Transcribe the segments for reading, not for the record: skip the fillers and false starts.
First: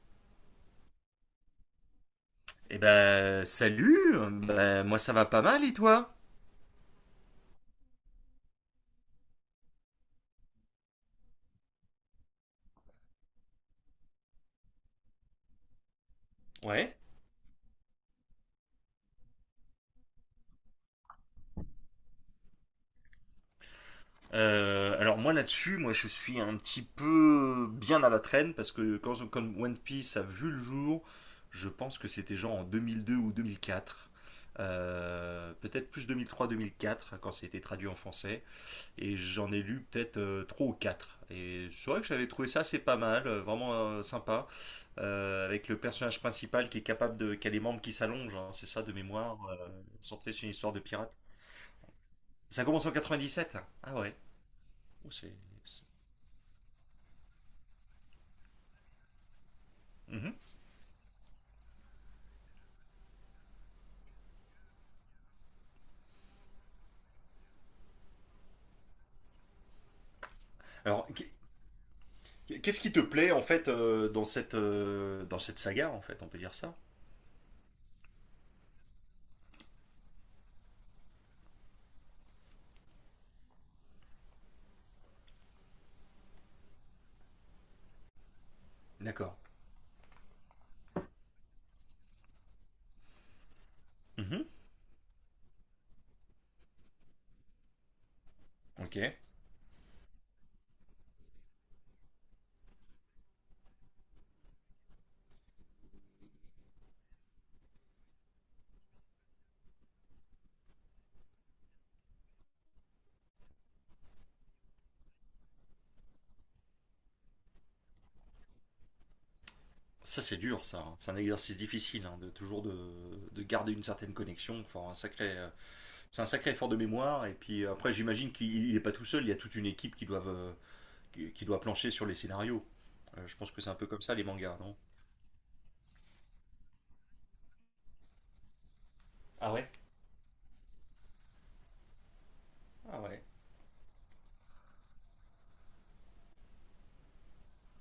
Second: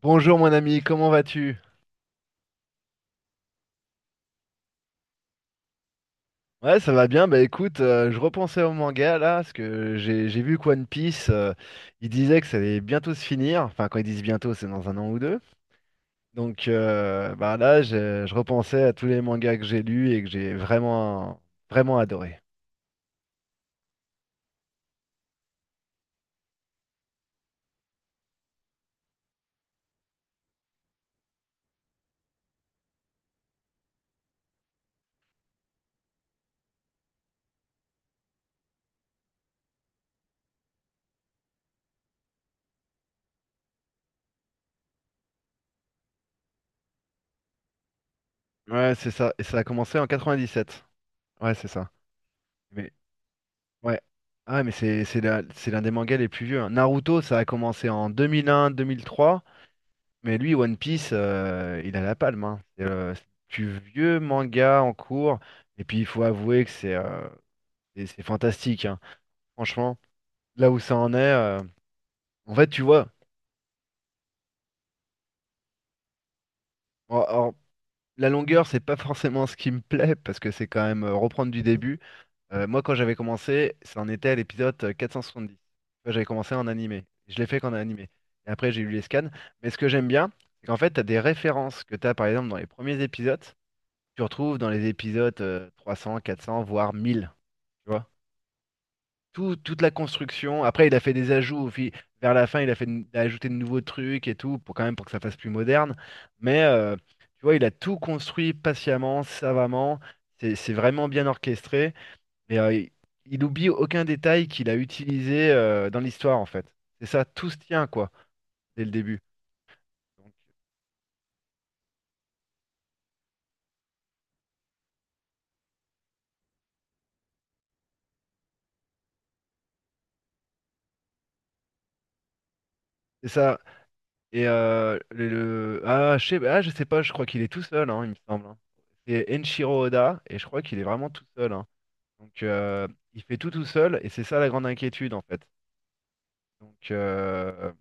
Bonjour mon ami, comment vas-tu? Salut. Ben, moi, ça va pas mal, et toi? Ouais, ça va bien. Bah écoute, je repensais au manga là, parce que j'ai vu que One Piece, il disait que ça allait bientôt se finir. Enfin, quand ils disent bientôt, c'est dans un an ou deux. Donc Ouais. euh, bah là, je repensais à tous les mangas que j'ai lus et que j'ai vraiment vraiment adoré. Alors moi là-dessus, moi je suis un petit peu bien à la traîne parce que quand One Piece a vu le jour, je pense que c'était genre en 2002 ou 2004. Peut-être plus 2003-2004 quand ça a été traduit en français. Et j'en ai lu peut-être trois ou quatre. Et c'est vrai que j'avais trouvé ça assez pas mal, vraiment sympa, avec le personnage principal qui est capable de, qui a les membres qui s'allongent, hein, c'est ça de Ouais, c'est ça. mémoire, Et ça a commencé en centré sur une histoire de 97. pirate. Ouais, c'est ça. Ça commence en Mais 97? Ah ouais. ouais. Ah, mais Oh, c'est- c'est l'un c'est- des mangas les plus vieux, hein. Naruto, ça a commencé en 2001-2003. Mhm. Mais lui, One Piece, il a la palme, hein. C'est le plus vieux manga en cours. Et puis, il faut avouer que c'est fantastique, hein. Franchement, là où ça Alors, en est, en fait, qu'est-ce tu qui te vois, plaît en fait, dans cette, dans cette saga en fait, on peut dire ça? or- or, la longueur, c'est pas forcément ce qui me plaît parce que c'est quand même reprendre du début. Moi, quand j'avais commencé, ça en était à l'épisode 470. Tu vois, j'avais commencé en animé. Je l'ai fait qu'en animé. Et après, j'ai eu les scans. D'accord. Mais ce que j'aime bien, c'est qu'en fait, tu as des références que tu as, par exemple, dans les premiers épisodes, tu Mhm. retrouves dans les épisodes 300, 400, voire 1000, tu vois. Ok. Toute la construction. Après, il a fait des ajouts vers la fin. Il a ajouté de nouveaux trucs et tout, pour quand même pour que ça fasse plus moderne. Mais euh, tu vois, il a tout construit patiemment, savamment. C'est vraiment bien orchestré. Mais euh, il, il oublie aucun détail qu'il a utilisé dans l'histoire, en fait. C'est ça, tout se tient, quoi, dès le début. Ça Donc, c'est dur ça, hein. C'est un exercice difficile, hein, de toujours de, garder une certaine connexion. Enfin, un sacré c'est un sacré effort de mémoire. Et puis après, j'imagine qu'il n'est pas tout seul. Il y a toute une équipe qui doit plancher sur les scénarios. C'est Je pense ça. que c'est un peu comme ça les mangas, non? Ah, je sais pas, je crois qu'il est tout seul, hein, il me semble, hein. C'est Ah ouais. Enshiro Oda, et je crois qu'il est vraiment tout seul, hein. Donc, euh, Ah ouais. il fait tout tout seul, et c'est ça la grande inquiétude, en fait. Donc, euh,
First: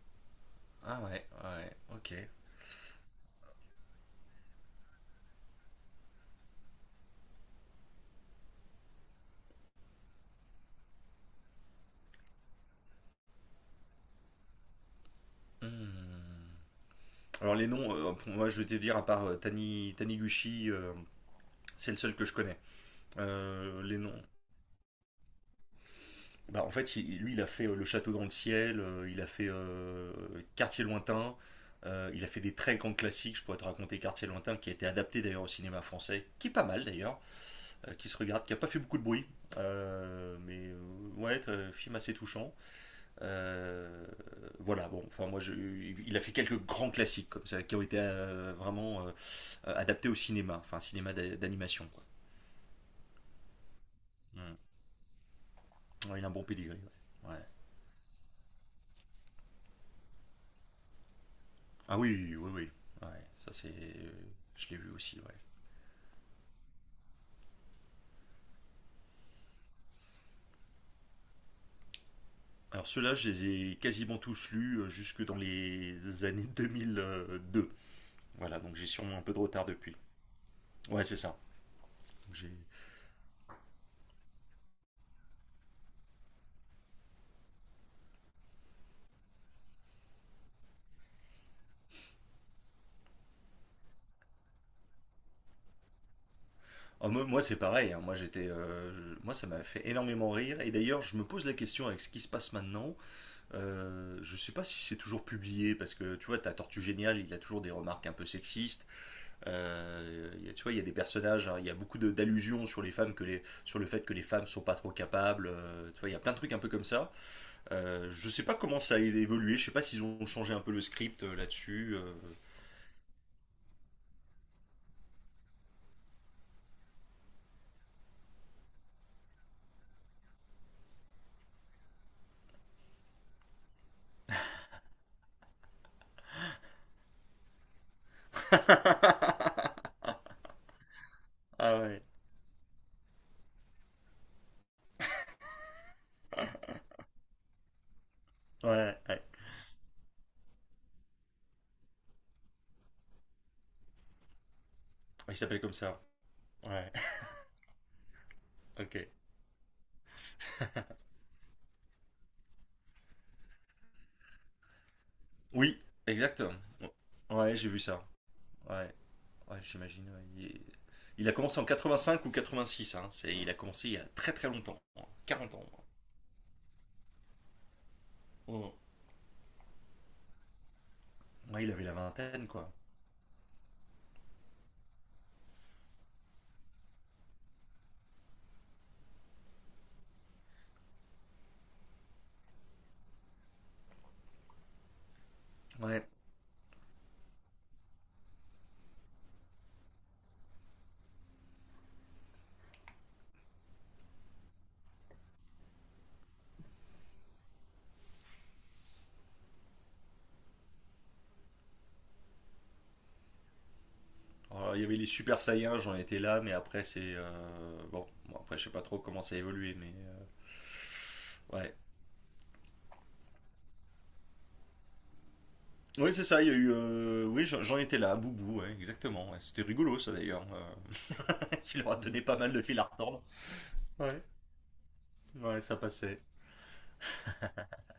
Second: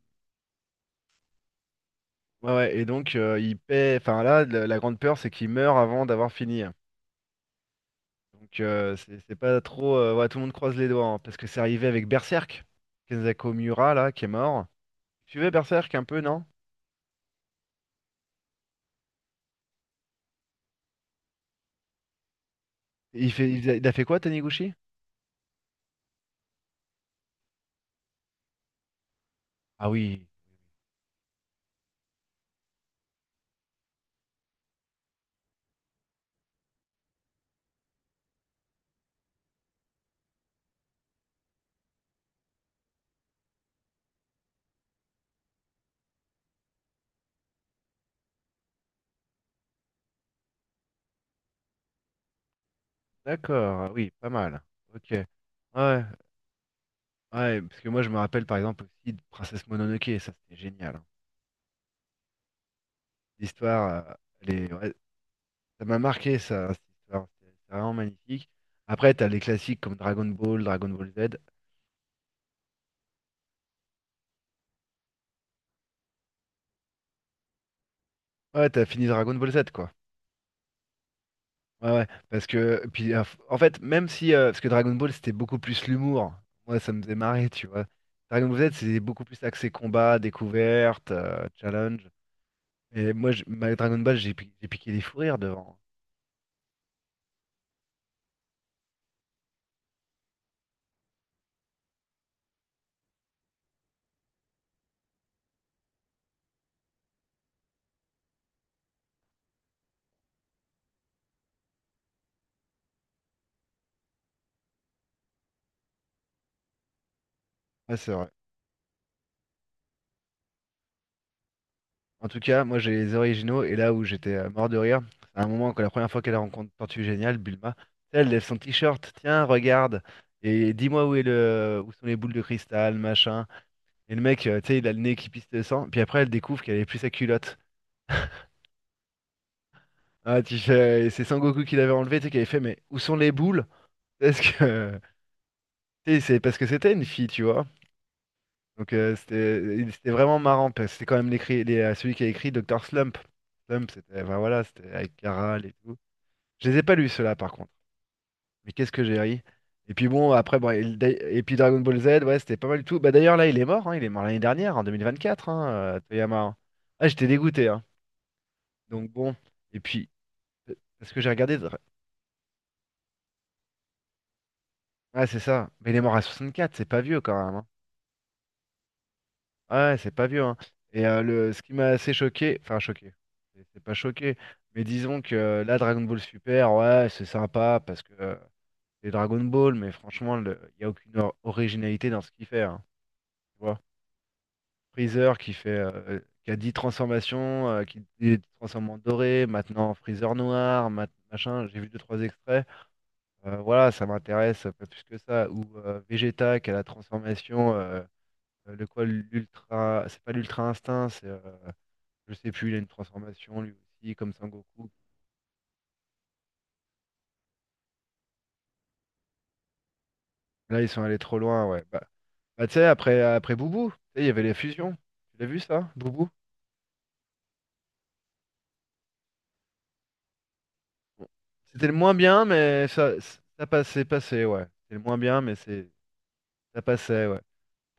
Ah ouais, ouais, ok. ouais, ouais, et donc, il paie. Enfin, là, la grande peur, c'est qu'il meurt avant d'avoir fini, hein. C'est pas trop. Ouais, tout le monde croise les doigts, hein, parce que c'est arrivé avec Berserk, Kenzaku Miura, là, qui est mort. Tu veux Hmm. Berserk un peu, non? Alors les noms, pour moi je vais te dire, à part Taniguchi, c'est le seul que je connais. Il fait... il a Les fait noms. quoi, Taniguchi? Bah, en fait, lui, il a fait Le Château dans le Ciel, il a fait Ah oui. Quartier Lointain, il a fait des très grands classiques. Je pourrais te raconter Quartier Lointain, qui a été adapté d'ailleurs au cinéma français, qui est pas mal d'ailleurs, qui se regarde, qui n'a pas fait beaucoup de bruit. Mais ouais, film assez touchant. Euh, voilà, bon, enfin moi, il a fait quelques grands classiques comme ça qui ont été vraiment adaptés au cinéma, enfin cinéma d'animation, quoi. D'accord, ah oui, pas Mm. mal. Ok. Ouais, Ouais, il a un bon pedigree. Ouais. Ouais. ouais, parce que moi je me rappelle par exemple aussi de Princesse Mononoke, ça c'était génial, hein. Ah oui, oui, oui. Ouais, L'histoire, euh, je l'ai vu ouais, aussi. Ouais. ça m'a marqué ça, cette histoire, c'est vraiment magnifique. Après, t'as les classiques comme Dragon Ball, Dragon Ball Z. Alors ceux-là, je les ai quasiment tous lus jusque dans les années 2002. Voilà, Ouais, donc t'as j'ai fini sûrement un peu Dragon de Ball Z retard quoi. depuis. Ouais, c'est ça. Ouais, ouais, parce J'ai que, puis en fait, même si, parce que Dragon Ball c'était beaucoup plus l'humour, moi ça me faisait marrer, tu vois. Dragon Ball Z c'était beaucoup plus axé combat, découverte, challenge. Et moi, ma Dragon Ball, j'ai piqué des fous rires devant. Oh, moi, c'est pareil, hein. Moi, ça m'a fait énormément rire. Et d'ailleurs, je me pose la question avec ce qui se passe maintenant. Je sais pas si c'est toujours publié parce que tu vois, t'as Tortue Géniale, il a toujours des remarques un peu sexistes. Tu vois, il y a des personnages, hein, il y a d'allusions sur les femmes, sur le fait que les femmes sont pas trop capables, tu vois, il y a plein de trucs un peu comme ça. Ouais, c'est Je vrai. sais pas comment ça a évolué. Je sais pas s'ils ont changé un peu le script là-dessus. En tout cas, moi j'ai les originaux et là où j'étais mort de rire, c'est un moment quand la première fois qu'elle rencontre Tortue Géniale, Bulma, tu sais, elle lève son t-shirt, tiens, regarde, et dis-moi où est le où sont les boules de cristal, machin. Et le mec, tu sais, il a le nez qui pisse le sang, puis après elle découvre qu'elle avait plus sa culotte. Ah, et c'est Sangoku qui Ah l'avait ouais, enlevé, tu sais, qui avait fait, mais où sont les boules? Parce que tu sais, c'est parce que c'était une fille, tu vois. Ouais, ouais. C'était vraiment marrant parce que c'était quand même celui qui a écrit Docteur Slump. Slump c'était enfin, voilà, c'était avec Il s'appelle Carral et comme tout. ça. Je les ai Ouais. pas lus ceux-là par contre. Mais qu'est-ce Ok. que j'ai ri. Et puis bon après bon et, le Dai- et puis Dragon Ball Z ouais, c'était pas mal du tout. Bah d'ailleurs là il est mort hein, il est mort l'année dernière en 2024 hein, Oui, Toyama, exactement. hein. Ah, j'étais Ouais, dégoûté j'ai vu hein. ça. Ouais, Donc bon ouais, et j'imagine, puis ouais. Parce que Il j'ai a regardé commencé en Dra- 85 ou 86, hein. Il a commencé il y a très très longtemps, hein. Ah, c'est 40 ans. ça. Mais il est mort à 64, c'est pas vieux quand même, hein. Moi, Ah ouais, c'est pas vieux, hein. Ce il qui avait m'a la assez vingtaine, choqué, quoi. enfin choqué, c'est pas choqué, mais disons que là, Dragon Ball Super, ouais, c'est sympa parce que c'est Dragon Ball, mais franchement, il n'y a aucune originalité dans ce qu'il fait, hein, tu vois. Freezer qui fait, Ouais. Qui a 10 transformations, qui se transforme en doré, maintenant Freezer noir, machin, j'ai vu deux trois extraits. Voilà, ça m'intéresse pas plus que ça. Ou Vegeta qui a la transformation, le quoi, l'ultra, c'est pas l'ultra instinct, c'est je sais plus, il a une transformation lui aussi, comme Alors, il y Sangoku. avait les Super Saiyans, j'en étais là, mais après, c'est. Bon, après, je sais pas trop comment ça a évolué, mais. Là, ils sont allés trop loin, Ouais. ouais. Bah, tu sais, après Boubou, tu sais, il y avait les fusions. Tu l'as vu ça, Oui, c'est Boubou? ça, il y a eu. Oui, j'en étais là, Boubou, ouais, exactement, ouais. C'était rigolo, ça d'ailleurs. Bon. Il C'était leur le a moins donné pas bien, mal de fil à mais retordre. ça passait, Ouais, passé, ouais. C'était le moins bien, mais ouais, ça passait. ça passait, ouais.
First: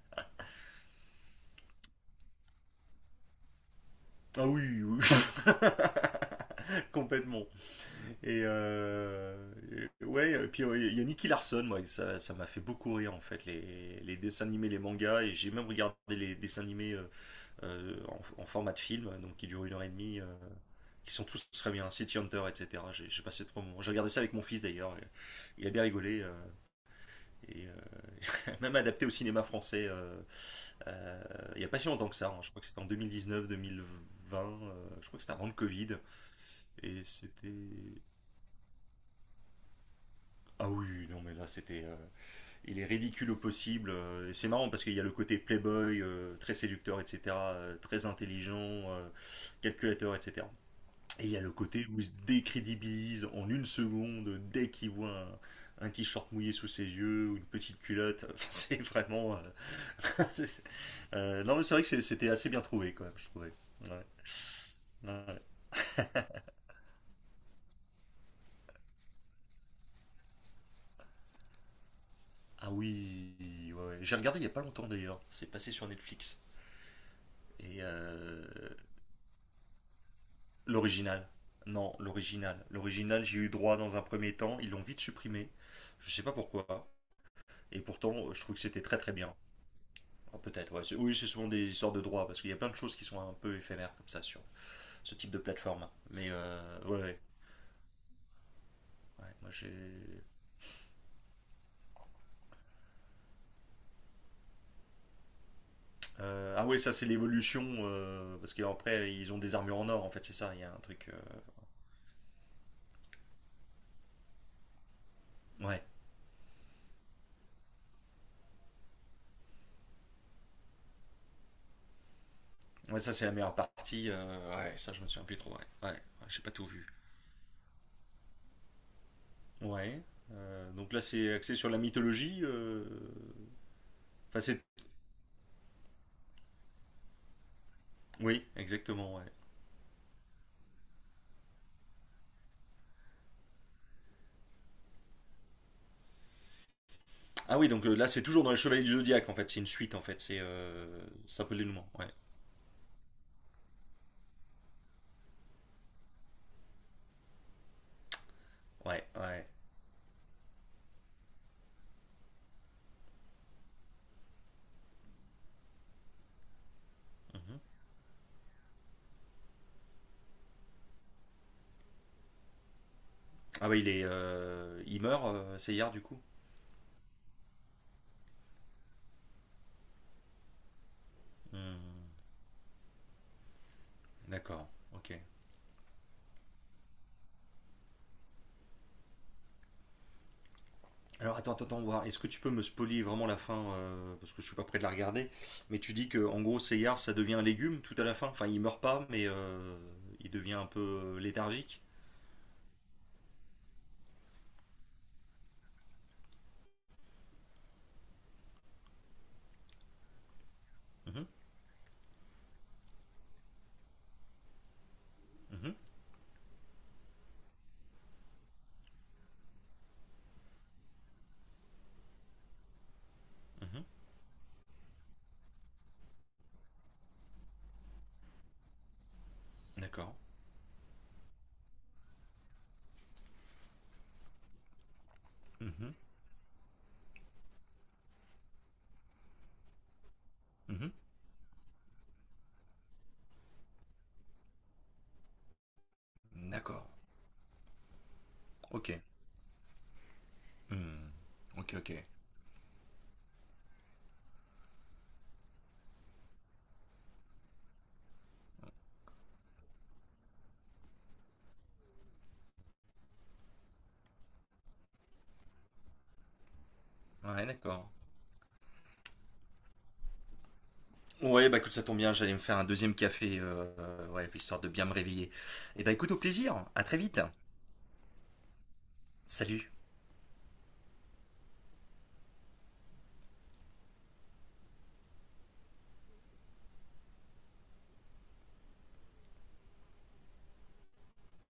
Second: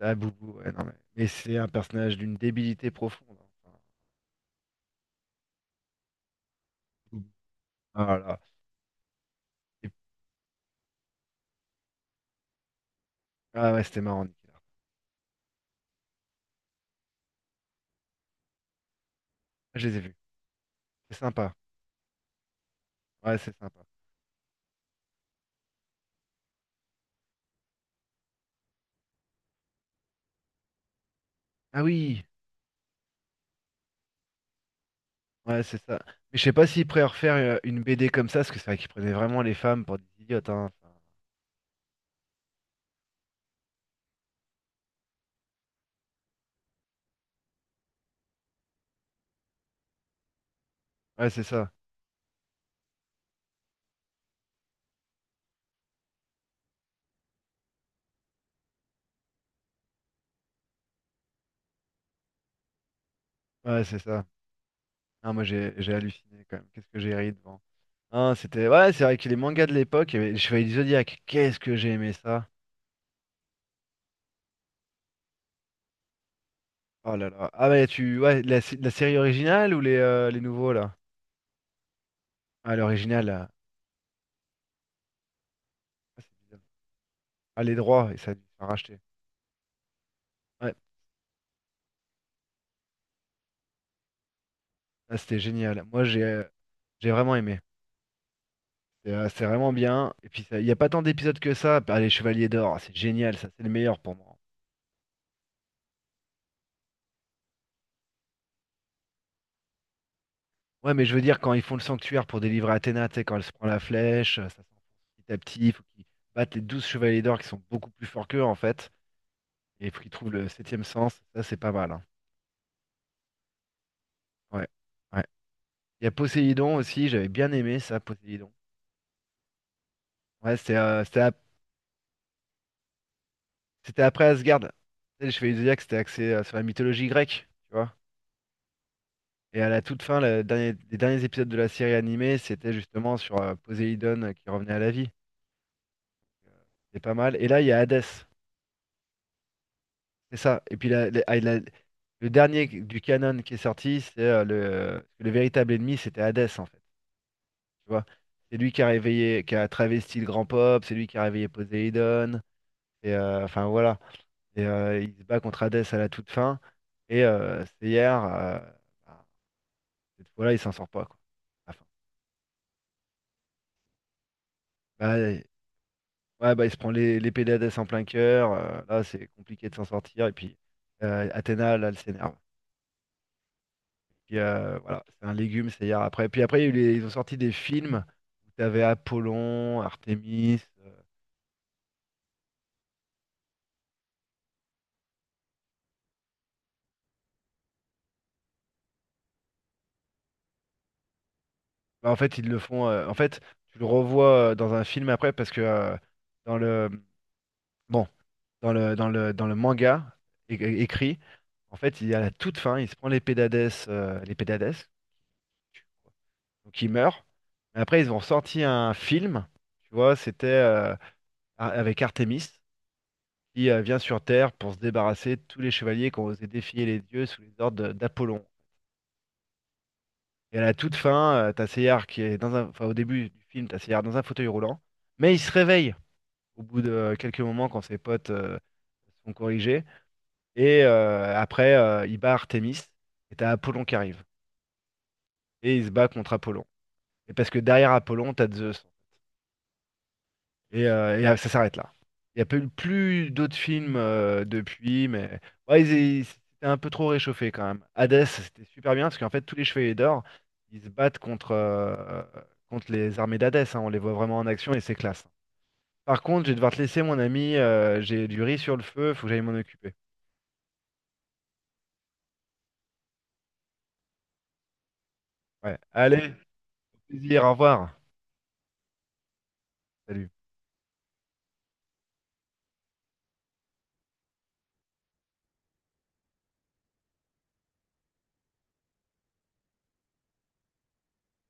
Ah, Boubou, ouais, non, mais c'est un personnage d'une débilité profonde, hein. Enfin, Ah oui, oui, Boubou. complètement. Ah là là. Et, euh, Et- ouais, et puis il y a Nicky Larson, moi, ça m'a fait beaucoup rire en fait, ah ouais, c'était les marrant, dessins Nicolas. animés, les mangas, et j'ai même regardé les dessins animés, en format de film, donc qui durent une heure Je et les ai vus. demie, qui C'est sont tous sympa. très bien, City Hunter, etc. J'ai Ouais, passé c'est trop sympa. moments. J'ai regardé ça avec mon fils d'ailleurs, et il a bien rigolé, et même adapté au cinéma français, euh, il n'y a pas Ah si longtemps que oui! ça, hein. Je crois que c'était en 2019-2020, je crois que c'était avant le Ouais, c'est Covid, ça. Mais je sais pas s'ils pourraient et refaire une c'était. BD comme ça, parce que c'est vrai qu'ils prenaient vraiment les femmes pour des idiotes, Ah hein. oui, Enfin, oui, non mais là c'était. Il est ridicule au possible. Et c'est marrant parce qu'il y a le côté playboy, très séducteur, etc., très intelligent, euh, calculateur, etc. Et ouais, il y a c'est le ça. côté où il se décrédibilise en une seconde dès qu'il voit un t-shirt mouillé sous ses yeux ou une petite culotte. Enfin, c'est vraiment. C'est- non, mais c'est vrai que c'était assez bien trouvé, quand même, je trouvais. Ouais, c'est Ouais, ça. ouais, Ah, ouais. moi, j'ai halluciné quand même. Qu'est-ce que j'ai ri devant. Ah, c'était. Ouais, c'est vrai que les mangas de l'époque, il y avait les Chevaliers du Zodiaque. Qu'est-ce que j'ai aimé ça. Ah oui, ouais, ouais. J'ai regardé il n'y a pas longtemps d'ailleurs. C'est passé sur Netflix. Oh là là. Ah, Et mais tu. Ouais, euh, la série originale ou les nouveaux, là? L'original. Non, l'original. Ah, l'original, L'original, j'ai eu là. droit dans un premier temps. Ils l'ont vite supprimé. Je Ah, sais pas c'est bizarre. pourquoi. Ah, les Et droits, et ça pourtant, a je dû trouve se que faire c'était très racheter. très bien. Ah, peut-être, Ouais, ouais. Oui, c'est souvent des histoires de droits parce qu'il y a plein de choses qui sont un peu éphémères comme ça sur ce ah, type de c'était génial. plateforme. Moi, Mais ouais, j'ai ouais. vraiment aimé. Ouais, C'est moi vraiment bien. j'ai. Et puis, il n'y a pas tant d'épisodes que ça. Ah, les Chevaliers d'Or, ah, c'est génial, ça, c'est le meilleur pour moi. Ah ouais, ça c'est l'évolution, parce qu'après ils ont des armures en or en fait, c'est ça, il y a un Ouais, mais truc. je veux dire, quand ils font le sanctuaire pour délivrer Athéna, tu sais, quand elle se prend la flèche, ça s'enfonce petit à petit. Il faut Ouais. qu'ils battent les 12 Chevaliers d'Or qui sont beaucoup plus forts qu'eux, en fait. Et il faut qu'ils trouvent le septième sens. Ça, c'est pas mal, hein. Ouais, ça c'est la meilleure partie. Ouais. Ouais, ça je me Ouais. souviens plus trop. Ouais, ouais, ouais, Il y a j'ai pas tout Poséidon vu. aussi, j'avais bien aimé ça, Poséidon. Ouais. Ouais, Donc là, c'est axé sur la mythologie. C'était après Enfin, Asgard. Tu c'est. sais, Les Chevaliers du Zodiaque, c'était axé sur la mythologie grecque, tu vois. Oui, exactement, ouais. Et à la toute fin, les derniers épisodes de la série animée, c'était justement sur Poséidon qui revenait à la vie. Euh, C'est pas mal. Et Ah là, il oui, y a donc là, c'est Hadès. toujours dans les Chevaliers du Zodiaque, en fait. C'est une suite, en fait. C'est ça. Et puis C'est un peu l'élément. Ouais. le dernier du canon qui est sorti, le véritable ennemi, c'était Hadès, en fait. Tu vois? C'est lui qui a Ouais, réveillé, ouais. qui a travesti le grand pop, c'est lui qui a réveillé Poséidon. Enfin voilà. Il se bat contre Hadès à la toute fin. Mhm. C'est hier, bah, cette fois-là, il s'en sort pas, quoi. Enfin, Ah bah, il est. Il bah, meurt, Seyard, du coup. ouais, bah, il se prend l'épée d'Hadès en plein cœur. Là, c'est compliqué de s'en sortir. Et puis, Athéna, là, elle Hmm. s'énerve. Puis, D'accord. Voilà, Ok. c'est un légume, c'est hier après. Puis après, il y a eu les- ils ont sorti des films où tu avais Apollon, Artémis. Alors attends, attends, attends, voir. Est-ce que tu peux me spoiler vraiment la fin, parce que je suis pas prêt de la regarder. Mais tu dis que en gros, Seyard, ça devient un légume tout à la fin. Enfin, il meurt pas, mais il devient un peu léthargique. Ils le font. Tu le revois dans un film après parce que dans le, bon, dans le, dans le, dans le manga é- écrit, Mhm, en fait, il y a la toute fin, il se prend l'épée d'Hadès, l'épée d'Hadès, mhm, donc il meurt. Mais après, ils ont sorti un film, tu vois, avec Artemis, qui mhm. vient sur Terre pour se débarrasser de tous les chevaliers qui ont osé défier les dieux sous les ordres d'Apollon. D'accord. Et à la toute fin, t'as Seyard qui est dans un... Enfin, au début du film, t'as Seyard dans un fauteuil roulant, mais il se réveille Mhm, au bout de quelques moments quand ses potes sont corrigés. Mhm. Après, il bat Artemis, et t'as Apollon qui arrive. Et il se bat contre Apollon. D'accord. Et parce que derrière Apollon, t'as Zeus. Ok. Hmm. Ça Ok, s'arrête ok. là. Il n'y a pas eu plus d'autres films depuis, mais ouais, c'était un peu trop réchauffé quand même. Hades, c'était super bien parce qu'en fait, tous les chevaliers d'or, ils se battent contre, contre les armées d'Hadès, hein. On les voit vraiment en action et c'est classe. Par contre, je vais devoir te laisser, mon Ouais, ami. d'accord. J'ai du riz sur le feu, faut que j'aille m'en occuper. Ouais, bah écoute, ça tombe bien, j'allais me faire un deuxième café, ouais, histoire de bien me réveiller. Ouais. Et bah écoute, au Allez, plaisir, à au très vite. plaisir, au revoir. Salut. Salut.